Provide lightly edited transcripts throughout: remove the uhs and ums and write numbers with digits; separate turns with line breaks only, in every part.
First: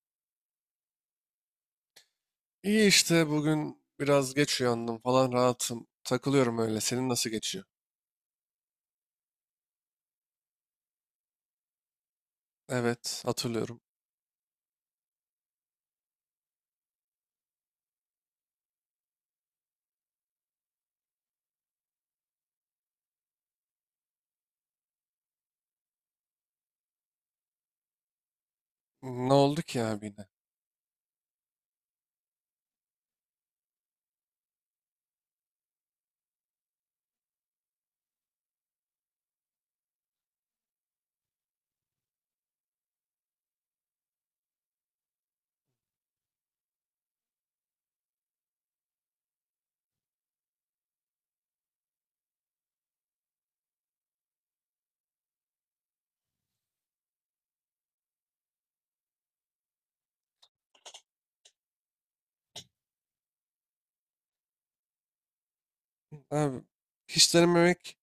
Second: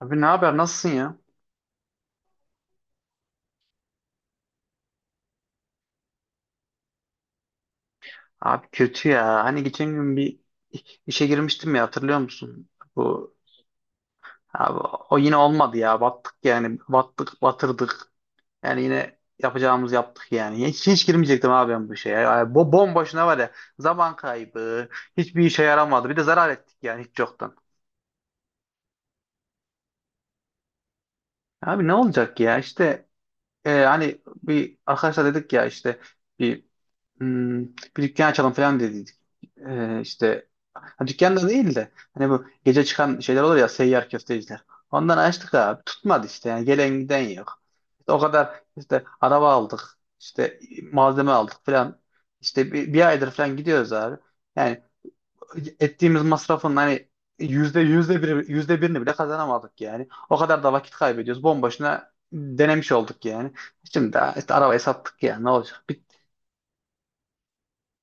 Abi ne haber? Nasılsın ya?
İyi işte bugün biraz geç uyandım falan rahatım. Takılıyorum öyle. Senin nasıl geçiyor?
Abi kötü ya. Hani geçen gün bir işe girmiştim ya, hatırlıyor musun?
Evet,
Bu
hatırlıyorum.
abi, O yine olmadı ya. Battık yani. Battık, batırdık. Yani yine yapacağımız yaptık yani. Hiç girmeyecektim abi ben bu işe ya. Yani, bomboşuna var ya. Zaman kaybı. Hiçbir işe yaramadı. Bir de zarar ettik yani hiç yoktan.
Ne oldu ki abi yine?
Abi ne olacak ya? İşte, hani bir arkadaşlar dedik ya, işte bir Hmm, bir dükkan açalım falan dedik. İşte, ha, dükkan da değil de, hani bu gece çıkan şeyler olur ya, seyyar köfteciler. Ondan açtık abi. Tutmadı işte, yani gelen giden yok. İşte o kadar, işte araba aldık, işte malzeme aldık falan. İşte bir aydır falan gidiyoruz abi. Yani ettiğimiz masrafın hani yüzde birini bile kazanamadık yani. O kadar da vakit kaybediyoruz. Bomboşuna denemiş olduk yani. Şimdi de işte arabayı sattık, yani ne olacak?
Abi hiç denememek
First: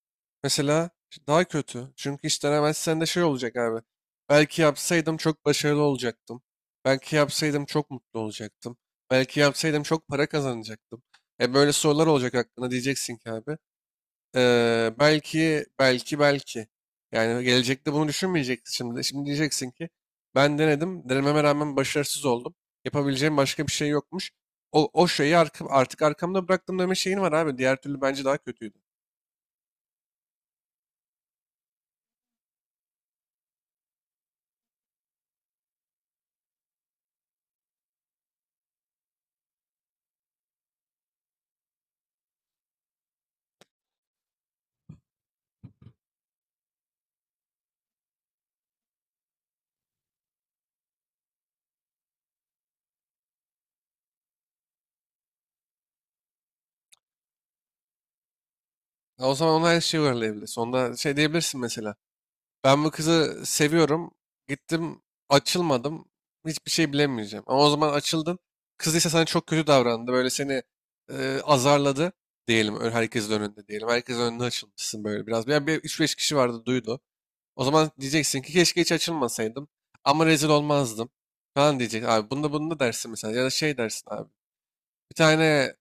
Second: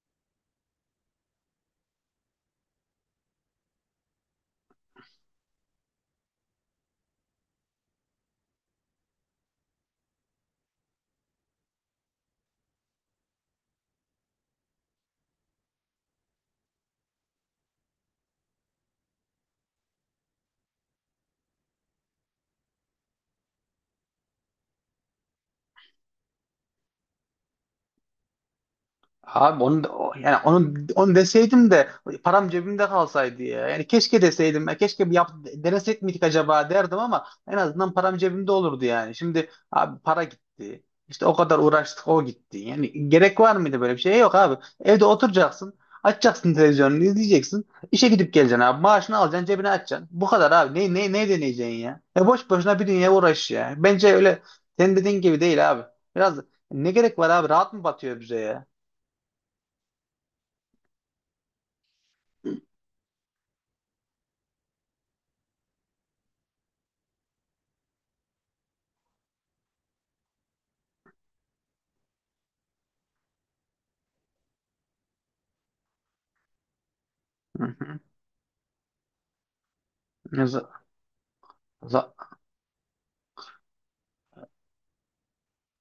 mesela daha kötü. Çünkü hiç denemezsen de şey olacak abi. Belki yapsaydım çok başarılı olacaktım. Belki yapsaydım çok mutlu olacaktım. Belki yapsaydım çok para kazanacaktım. E böyle sorular olacak hakkında diyeceksin ki abi. Belki, belki, belki. Yani gelecekte bunu düşünmeyeceksin şimdi. Şimdi diyeceksin ki ben denedim, denememe rağmen başarısız oldum. Yapabileceğim başka bir şey yokmuş. O şeyi artık arkamda bıraktım deme şeyin var abi. Diğer türlü bence daha kötüydü.
Abi yani onu deseydim de param cebimde kalsaydı ya. Yani keşke deseydim. Ya keşke denesek miydik acaba derdim, ama en azından param cebimde olurdu yani. Şimdi abi para gitti. İşte o kadar uğraştık, o gitti. Yani gerek var mıydı böyle bir şeye? Yok abi. Evde oturacaksın. Açacaksın televizyonunu, izleyeceksin. İşe gidip geleceksin abi. Maaşını alacaksın, cebine açacaksın. Bu kadar abi. Ne deneyeceksin ya? Boş boşuna bir dünya uğraş ya. Bence öyle, senin dediğin gibi değil abi. Biraz, ne gerek var abi? Rahat mı batıyor bize ya?
Ya, o zaman ona her şeyi uyarlayabilirsin. Onda şey diyebilirsin mesela. Ben bu kızı seviyorum. Gittim, açılmadım. Hiçbir şey bilemeyeceğim. Ama o zaman açıldın. Kız ise sana çok kötü davrandı. Böyle seni azarladı diyelim. Herkesin önünde diyelim. Herkesin önünde açılmışsın böyle biraz. Yani bir üç beş kişi vardı, duydu.
Hı
O zaman
hı.
diyeceksin ki keşke hiç açılmasaydım. Ama
Ya
rezil
za-
olmazdım. Falan diyecek.
za-
Abi bunda bunda dersin mesela. Ya da şey dersin abi. Bir tane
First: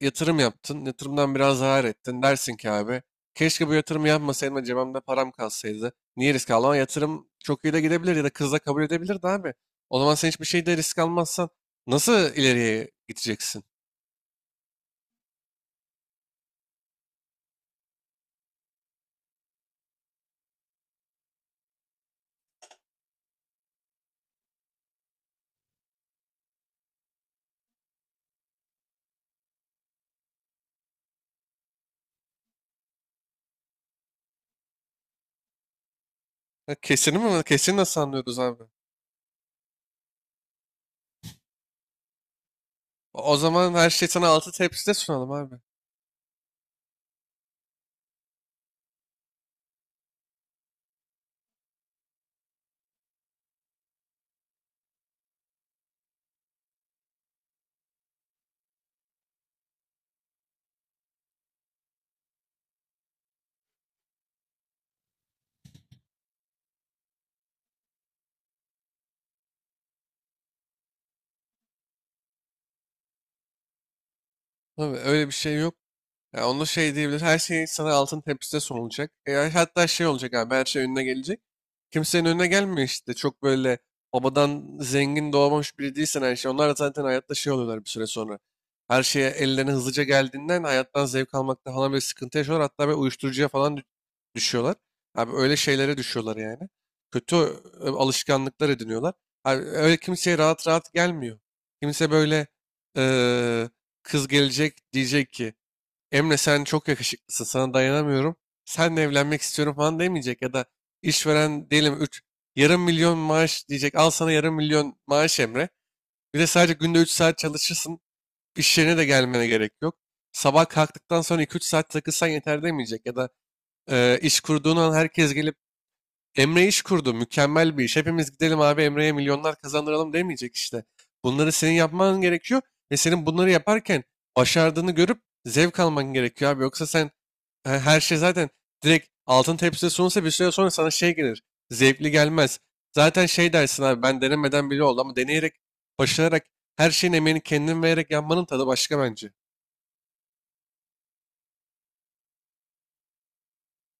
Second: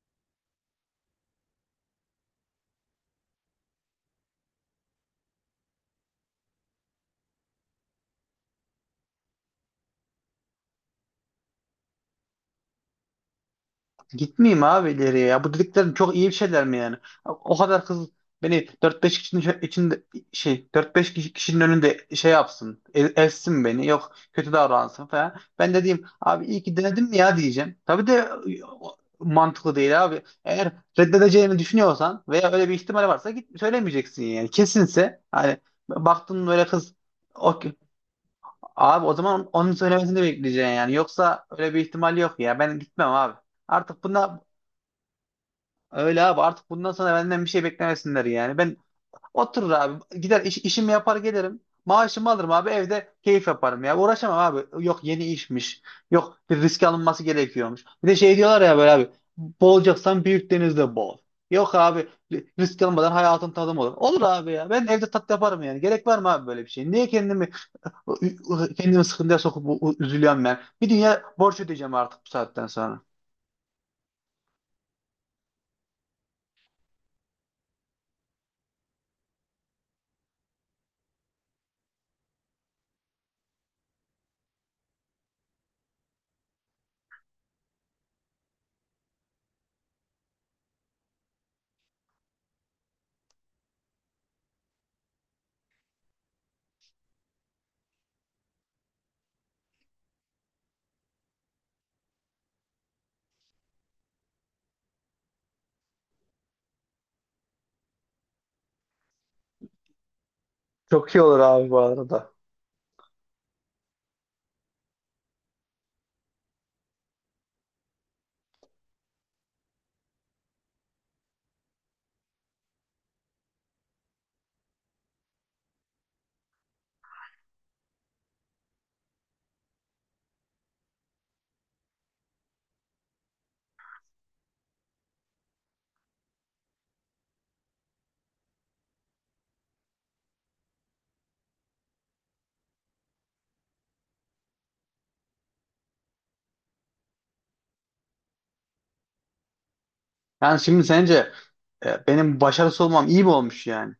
yatırım yaptın. Yatırımdan biraz zarar ettin. Dersin ki abi, keşke bu yatırımı yapmasaydım da cebimde param kalsaydı. Niye risk aldım? Ama yatırım çok iyi de gidebilir ya da kızla kabul edebilirdi abi. O zaman sen hiçbir şeyde risk almazsan nasıl ileriye gideceksin?
Gitmeyeyim abi ileriye ya. Bu dediklerin çok iyi bir şeyler mi yani? O kadar kız beni dört beş kişinin içinde, dört beş kişinin önünde şey yapsın. Ezsin beni. Yok, kötü davransın falan. Ben de diyeyim abi, iyi ki denedim mi ya diyeceğim. Tabii de mantıklı değil abi. Eğer reddedeceğini düşünüyorsan veya öyle bir ihtimal varsa git söylemeyeceksin yani. Kesinse, hani baktın böyle
Ha,
kız.
kesin mi?
o
Kesin nasıl anlıyoruz abi?
Abi o zaman onun söylemesini bekleyeceksin yani. Yoksa öyle bir ihtimal yok ya. Ben gitmem
O
abi.
o zaman her
Artık
şey sana
bundan
altı tepside sunalım abi.
öyle abi. Artık bundan sonra benden bir şey beklemesinler yani. Ben oturur abi. Gider işimi yapar gelirim. Maaşımı alırım abi. Evde keyif yaparım ya. Uğraşamam abi. Yok, yeni işmiş. Yok, bir risk alınması gerekiyormuş. Bir de şey diyorlar ya böyle abi. Boğulacaksan büyük denizde boğul. Yok abi, risk almadan hayatın tadım olur. Olur abi ya. Ben evde tat yaparım yani. Gerek var mı abi böyle bir şey? Niye kendimi sıkıntıya sokup üzülüyorum ben. Bir dünya borç ödeyeceğim artık bu saatten sonra.
Abi öyle bir şey yok. Ya onu şey diyebilir. Her şey sana altın tepside sunulacak. E, ya hatta şey olacak abi, her şey önüne gelecek. Kimsenin önüne gelmiyor işte. Çok böyle babadan zengin doğmamış biri değilsen her şey. Onlar da zaten hayatta şey oluyorlar bir süre sonra. Her şeye ellerine hızlıca geldiğinden hayattan zevk almakta falan bir sıkıntı yaşıyorlar. Hatta böyle uyuşturucuya falan düşüyorlar. Abi öyle şeylere düşüyorlar yani. Kötü alışkanlıklar ediniyorlar. Abi öyle kimseye rahat rahat gelmiyor. Kimse böyle e, kız gelecek diyecek ki Emre, sen çok yakışıklısın, sana dayanamıyorum. Seninle evlenmek istiyorum falan demeyecek, ya da
Çok iyi olur abi
işveren
bu
diyelim 3
arada.
yarım milyon maaş diyecek. Al sana yarım milyon maaş Emre. Bir de sadece günde 3 saat çalışırsın. İş yerine de gelmene gerek yok. Sabah kalktıktan sonra iki üç saat takılsan yeter demeyecek, ya da iş kurduğun an herkes gelip Emre iş kurdu, mükemmel bir iş. Hepimiz gidelim abi Emre'ye milyonlar kazandıralım demeyecek işte. Bunları senin yapman gerekiyor ve senin bunları yaparken başardığını görüp zevk alman gerekiyor abi. Yoksa sen her şey zaten direkt altın tepside sunulsa bir süre sonra sana şey gelir. Zevkli gelmez. Zaten şey dersin abi, ben denemeden bile oldu ama deneyerek, başararak, her şeyin emeğini kendin vererek yapmanın tadı başka bence.
Yani şimdi sence benim başarısız olmam iyi mi olmuş yani?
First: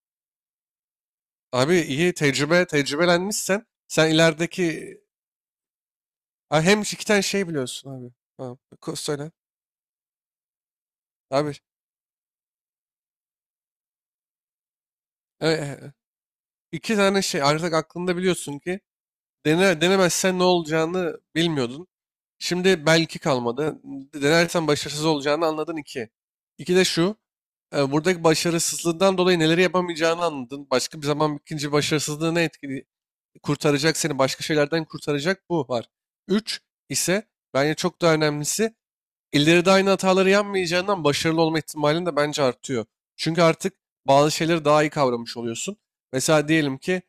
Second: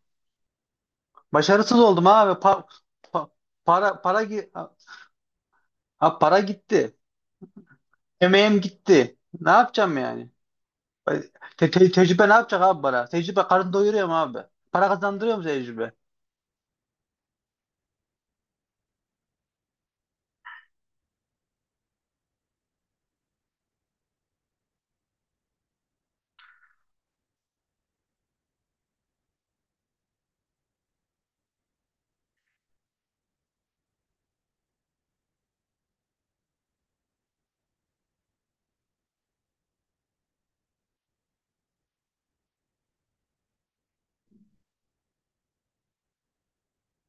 Başarısız
Abi
oldum
iyi
abi. Pa-
tecrübelenmişsen
para
sen
para gi-
ilerideki.
ha, para
Ha, hem
gitti.
iki tane şey biliyorsun abi. Ha,
Emeğim gitti.
söyle.
Ne yapacağım yani?
Abi
Tecrübe ne yapacak abi, para? Tecrübe karın doyuruyor mu abi? Para kazandırıyor mu
e, e,
tecrübe?
iki tane şey artık aklında biliyorsun ki denemezsen ne olacağını bilmiyordun. Şimdi belki kalmadı. Denersen başarısız olacağını anladın iki. İki de şu. Buradaki başarısızlığından dolayı neleri yapamayacağını anladın. Başka bir zaman ikinci başarısızlığı ne etkili kurtaracak, seni başka şeylerden kurtaracak bu var. Üç ise bence çok daha önemlisi, İleride aynı hataları yapmayacağından başarılı olma ihtimalin de bence artıyor. Çünkü artık bazı şeyleri daha iyi kavramış oluyorsun. Mesela diyelim ki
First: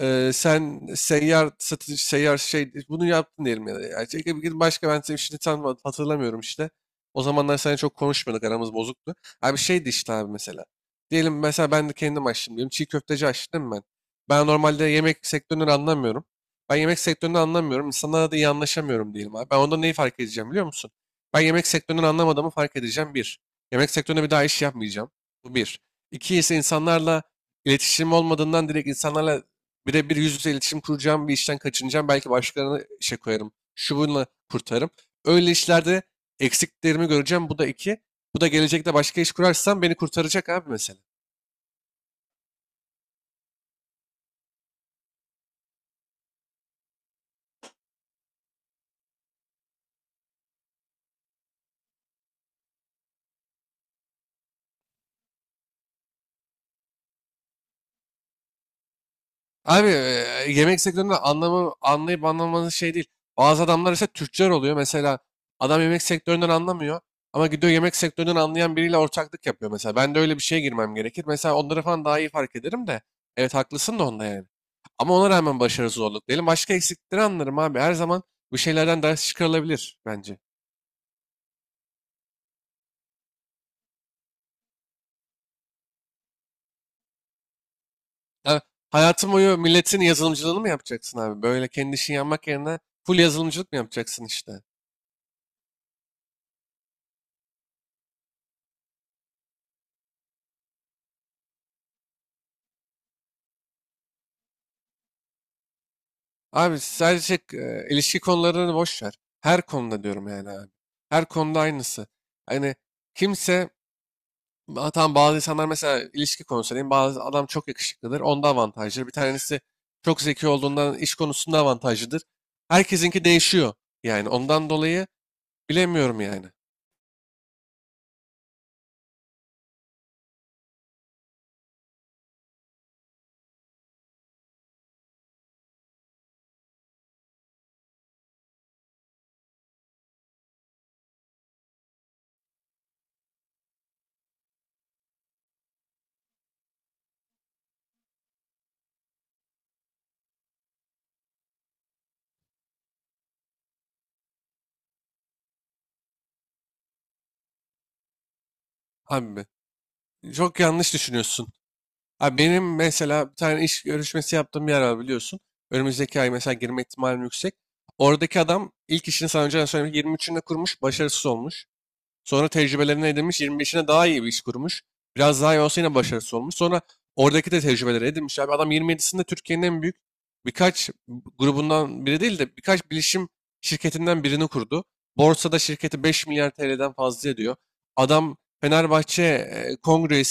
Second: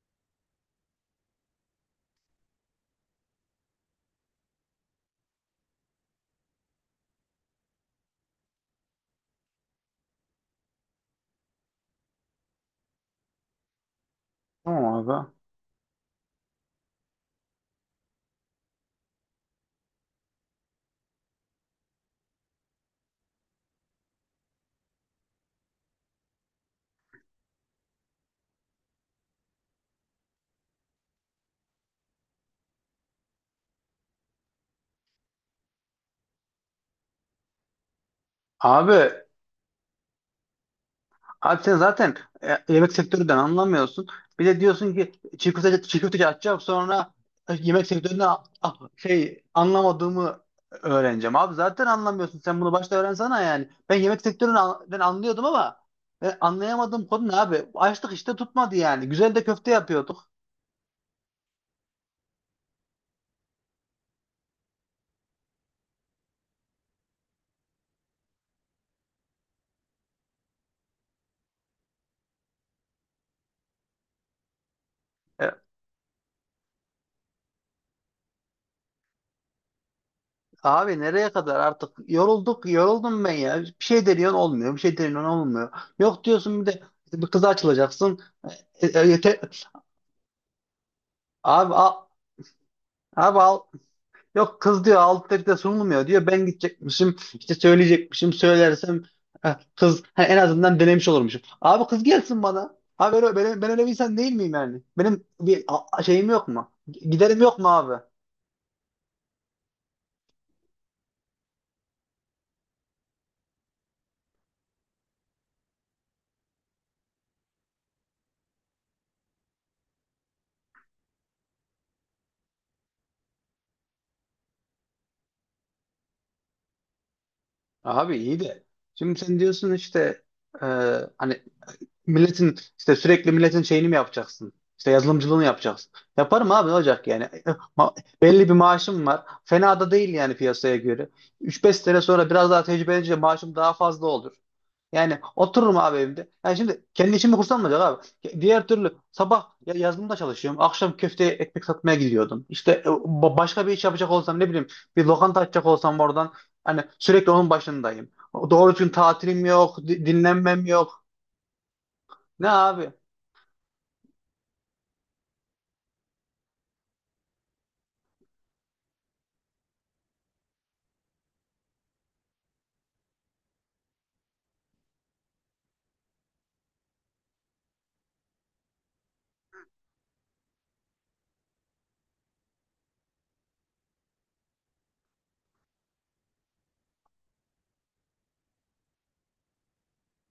sen seyyar şey bunu yaptın diyelim, ya da. Yani şey, bir başka ben senin işini tam hatırlamıyorum işte. O zamanlar seninle çok konuşmuyorduk, aramız bozuktu. Abi şeydi işte abi mesela. Diyelim mesela ben de kendim açtım diyelim. Çiğ köfteci açtım değil mi ben. Ben
Tamam
normalde
abi.
yemek sektöründen anlamıyorum. Ben yemek sektöründen anlamıyorum. İnsanlarla da iyi anlaşamıyorum diyelim abi. Ben onda neyi fark edeceğim biliyor musun? Ben yemek sektöründen anlamadığımı fark edeceğim. Bir, yemek sektöründe bir daha iş yapmayacağım. Bu bir. İki ise insanlarla iletişim olmadığından direkt insanlarla birebir yüz yüze iletişim kuracağım bir işten kaçınacağım. Belki başkalarına işe koyarım. Şu bununla kurtarım. Öyle işlerde eksiklerimi göreceğim. Bu da iki. Bu da
Abi
gelecekte başka iş kurarsam beni kurtaracak abi mesela.
Abi sen zaten yemek sektöründen anlamıyorsun. Bir de diyorsun ki çiğ köfteci açacağım, sonra yemek sektöründe anlamadığımı öğreneceğim. Abi zaten anlamıyorsun. Sen bunu başta öğrensene yani. Ben yemek sektöründen anlıyordum ama anlayamadığım konu ne abi? Açtık işte, tutmadı yani. Güzel de köfte
Abi
yapıyorduk.
yemek sektöründe anlayıp anlamanın şey değil. Bazı adamlar ise tüccar oluyor. Mesela adam yemek sektöründen anlamıyor ama gidiyor yemek sektöründen anlayan biriyle ortaklık yapıyor mesela. Ben de öyle bir şeye girmem gerekir. Mesela onları falan daha iyi fark ederim de. Evet, haklısın da onda yani. Ama ona
E,
rağmen başarı zorluk diyelim. Başka eksikleri anlarım abi. Her zaman bu şeylerden ders çıkarılabilir bence.
abi nereye kadar, artık yoruldum ben ya. Bir şey deniyorsun, olmuyor. Bir şey deniyorsun, olmuyor. Yok, diyorsun bir de bir kıza açılacaksın.
Yani hayatın
Yeter.
boyu milletin yazılımcılığını mı yapacaksın abi? Böyle
Abi
kendi
a-
işini yapmak yerine full
Abi al,
yazılımcılık mı yapacaksın işte?
yok, kız diyor altta de sunulmuyor diyor. Ben gidecekmişim, işte söyleyecekmişim, söylersem ha, kız en azından denemiş olurmuşum. Abi kız gelsin bana. Abi ben öyle bir insan değil miyim yani? Benim bir şeyim yok mu?
Abi sadece
Giderim yok mu abi?
ilişki konularını boş ver. Her konuda diyorum yani abi. Her konuda aynısı. Hani kimse. Ha, tamam, bazı insanlar mesela ilişki konusu diyeyim, bazı adam çok yakışıklıdır. Onda avantajlıdır. Bir tanesi çok zeki olduğundan iş konusunda avantajlıdır. Herkesinki değişiyor. Yani ondan dolayı bilemiyorum yani.
Abi iyi de. Şimdi sen diyorsun işte, e, hani işte sürekli milletin şeyini mi yapacaksın? İşte yazılımcılığını yapacaksın. Yaparım abi, ne olacak yani? Belli bir maaşım var. Fena da değil yani, piyasaya göre. Üç beş sene sonra biraz daha tecrübelenince maaşım daha fazla olur. Yani otururum abi evimde. Yani şimdi kendi işimi kursam mı olacak abi? Diğer türlü sabah yazılımda çalışıyorum. Akşam köfte ekmek satmaya gidiyordum. İşte başka bir iş yapacak olsam, ne bileyim, bir lokanta açacak olsam oradan, hani sürekli onun başındayım. Doğru düzgün tatilim
Abi
yok,
çok
dinlenmem
yanlış
yok.
düşünüyorsun. Abi
Ne
benim
abi?
mesela bir tane iş görüşmesi yaptığım bir yer var biliyorsun. Önümüzdeki ay mesela girme ihtimalim yüksek. Oradaki adam ilk işini sana önceden söylemiş. 23'ünde kurmuş, başarısız olmuş. Sonra tecrübelerini edinmiş, 25'ine daha iyi bir iş kurmuş. Biraz daha iyi olsa yine başarısı olmuş. Sonra oradaki de tecrübeleri edinmiş. Abi adam 27'sinde Türkiye'nin en büyük birkaç grubundan biri değil de birkaç bilişim şirketinden birini kurdu. Borsada şirketi 5 milyar TL'den fazla ediyor. Adam Fenerbahçe kongre,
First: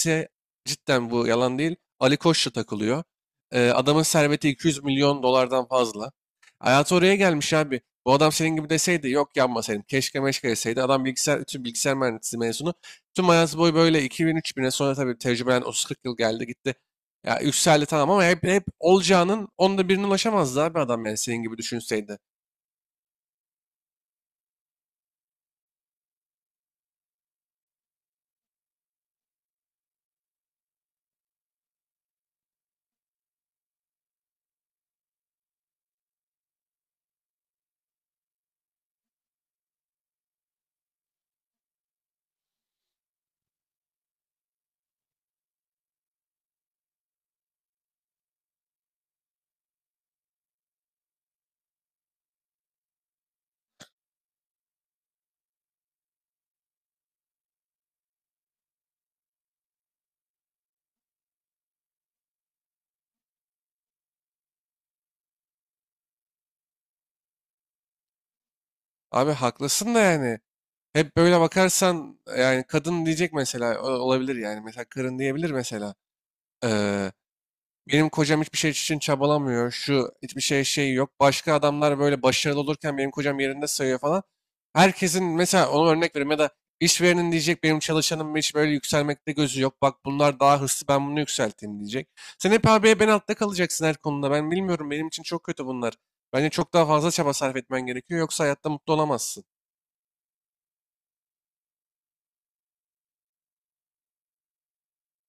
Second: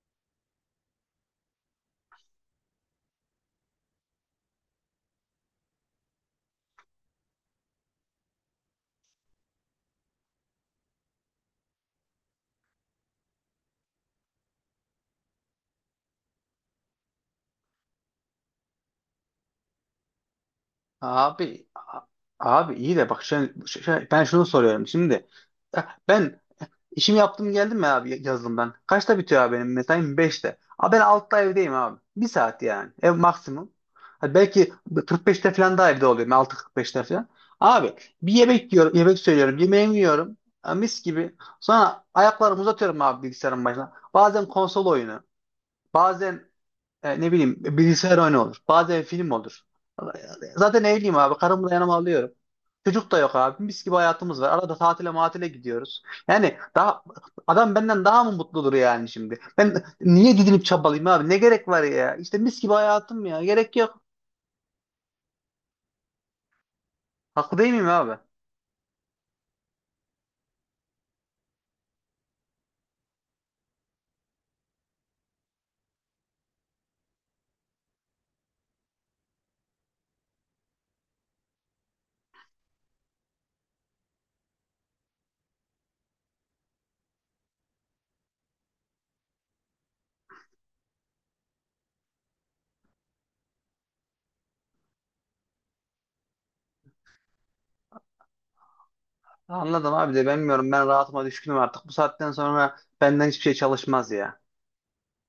cidden bu yalan değil. Ali Koç'la takılıyor. E, adamın serveti 200 milyon dolardan fazla. Hayatı oraya gelmiş abi. Bu adam senin gibi deseydi, yok yanmasaydım keşke meşke deseydi. Adam bütün bilgisayar mühendisliği mezunu. Tüm hayatı boyu böyle 2000 bin'e sonra tabii tecrübelen 30-40 yıl geldi gitti. Ya yükseldi tamam, ama hep olacağının onda birine ulaşamazdı abi adam yani senin gibi
Abi a-
düşünseydi.
abi iyi de bak, ben şunu soruyorum şimdi. Ya ben işimi yaptım geldim mi abi yazılımdan? Kaçta bitiyor abi benim mesaim? 5'te. Abi ben 6'da evdeyim abi. Bir saat yani. Ev maksimum. Ha Belki 45'te falan da evde oluyorum. 6:45'te falan. Abi bir yemek yiyorum, yemek söylüyorum. Yemeğimi yiyorum. Ha, Mis gibi. Sonra ayaklarımı uzatıyorum abi bilgisayarın başına. Bazen konsol oyunu. Bazen ne bileyim bilgisayar oyunu olur. Bazen film olur. Zaten evliyim abi. Karımı da yanıma alıyorum. Çocuk da yok abi. Mis gibi hayatımız var. Arada tatile matile gidiyoruz. Yani daha, adam benden daha mı mutludur yani şimdi? Ben niye didinip çabalayayım abi? Ne gerek var ya? İşte mis gibi hayatım ya. Gerek yok. Haklı değil miyim abi?
Abi haklısın da yani. Hep böyle bakarsan yani kadın diyecek mesela olabilir yani. Mesela karın diyebilir mesela. Benim kocam hiçbir şey için çabalamıyor. Şu hiçbir şey şey yok. Başka adamlar böyle başarılı olurken benim kocam yerinde sayıyor falan. Herkesin mesela ona örnek vereyim, ya da işverenin diyecek benim çalışanım hiç böyle yükselmekte gözü yok. Bak bunlar daha hırslı, ben bunu yükselteyim diyecek. Sen hep abiye ben altta kalacaksın her konuda. Ben bilmiyorum, benim için çok kötü bunlar. Bence çok daha fazla çaba sarf etmen gerekiyor, yoksa hayatta mutlu olamazsın.
Anladım abi de, bilmiyorum. Ben rahatıma düşkünüm artık. Bu saatten sonra benden hiçbir şey çalışmaz ya.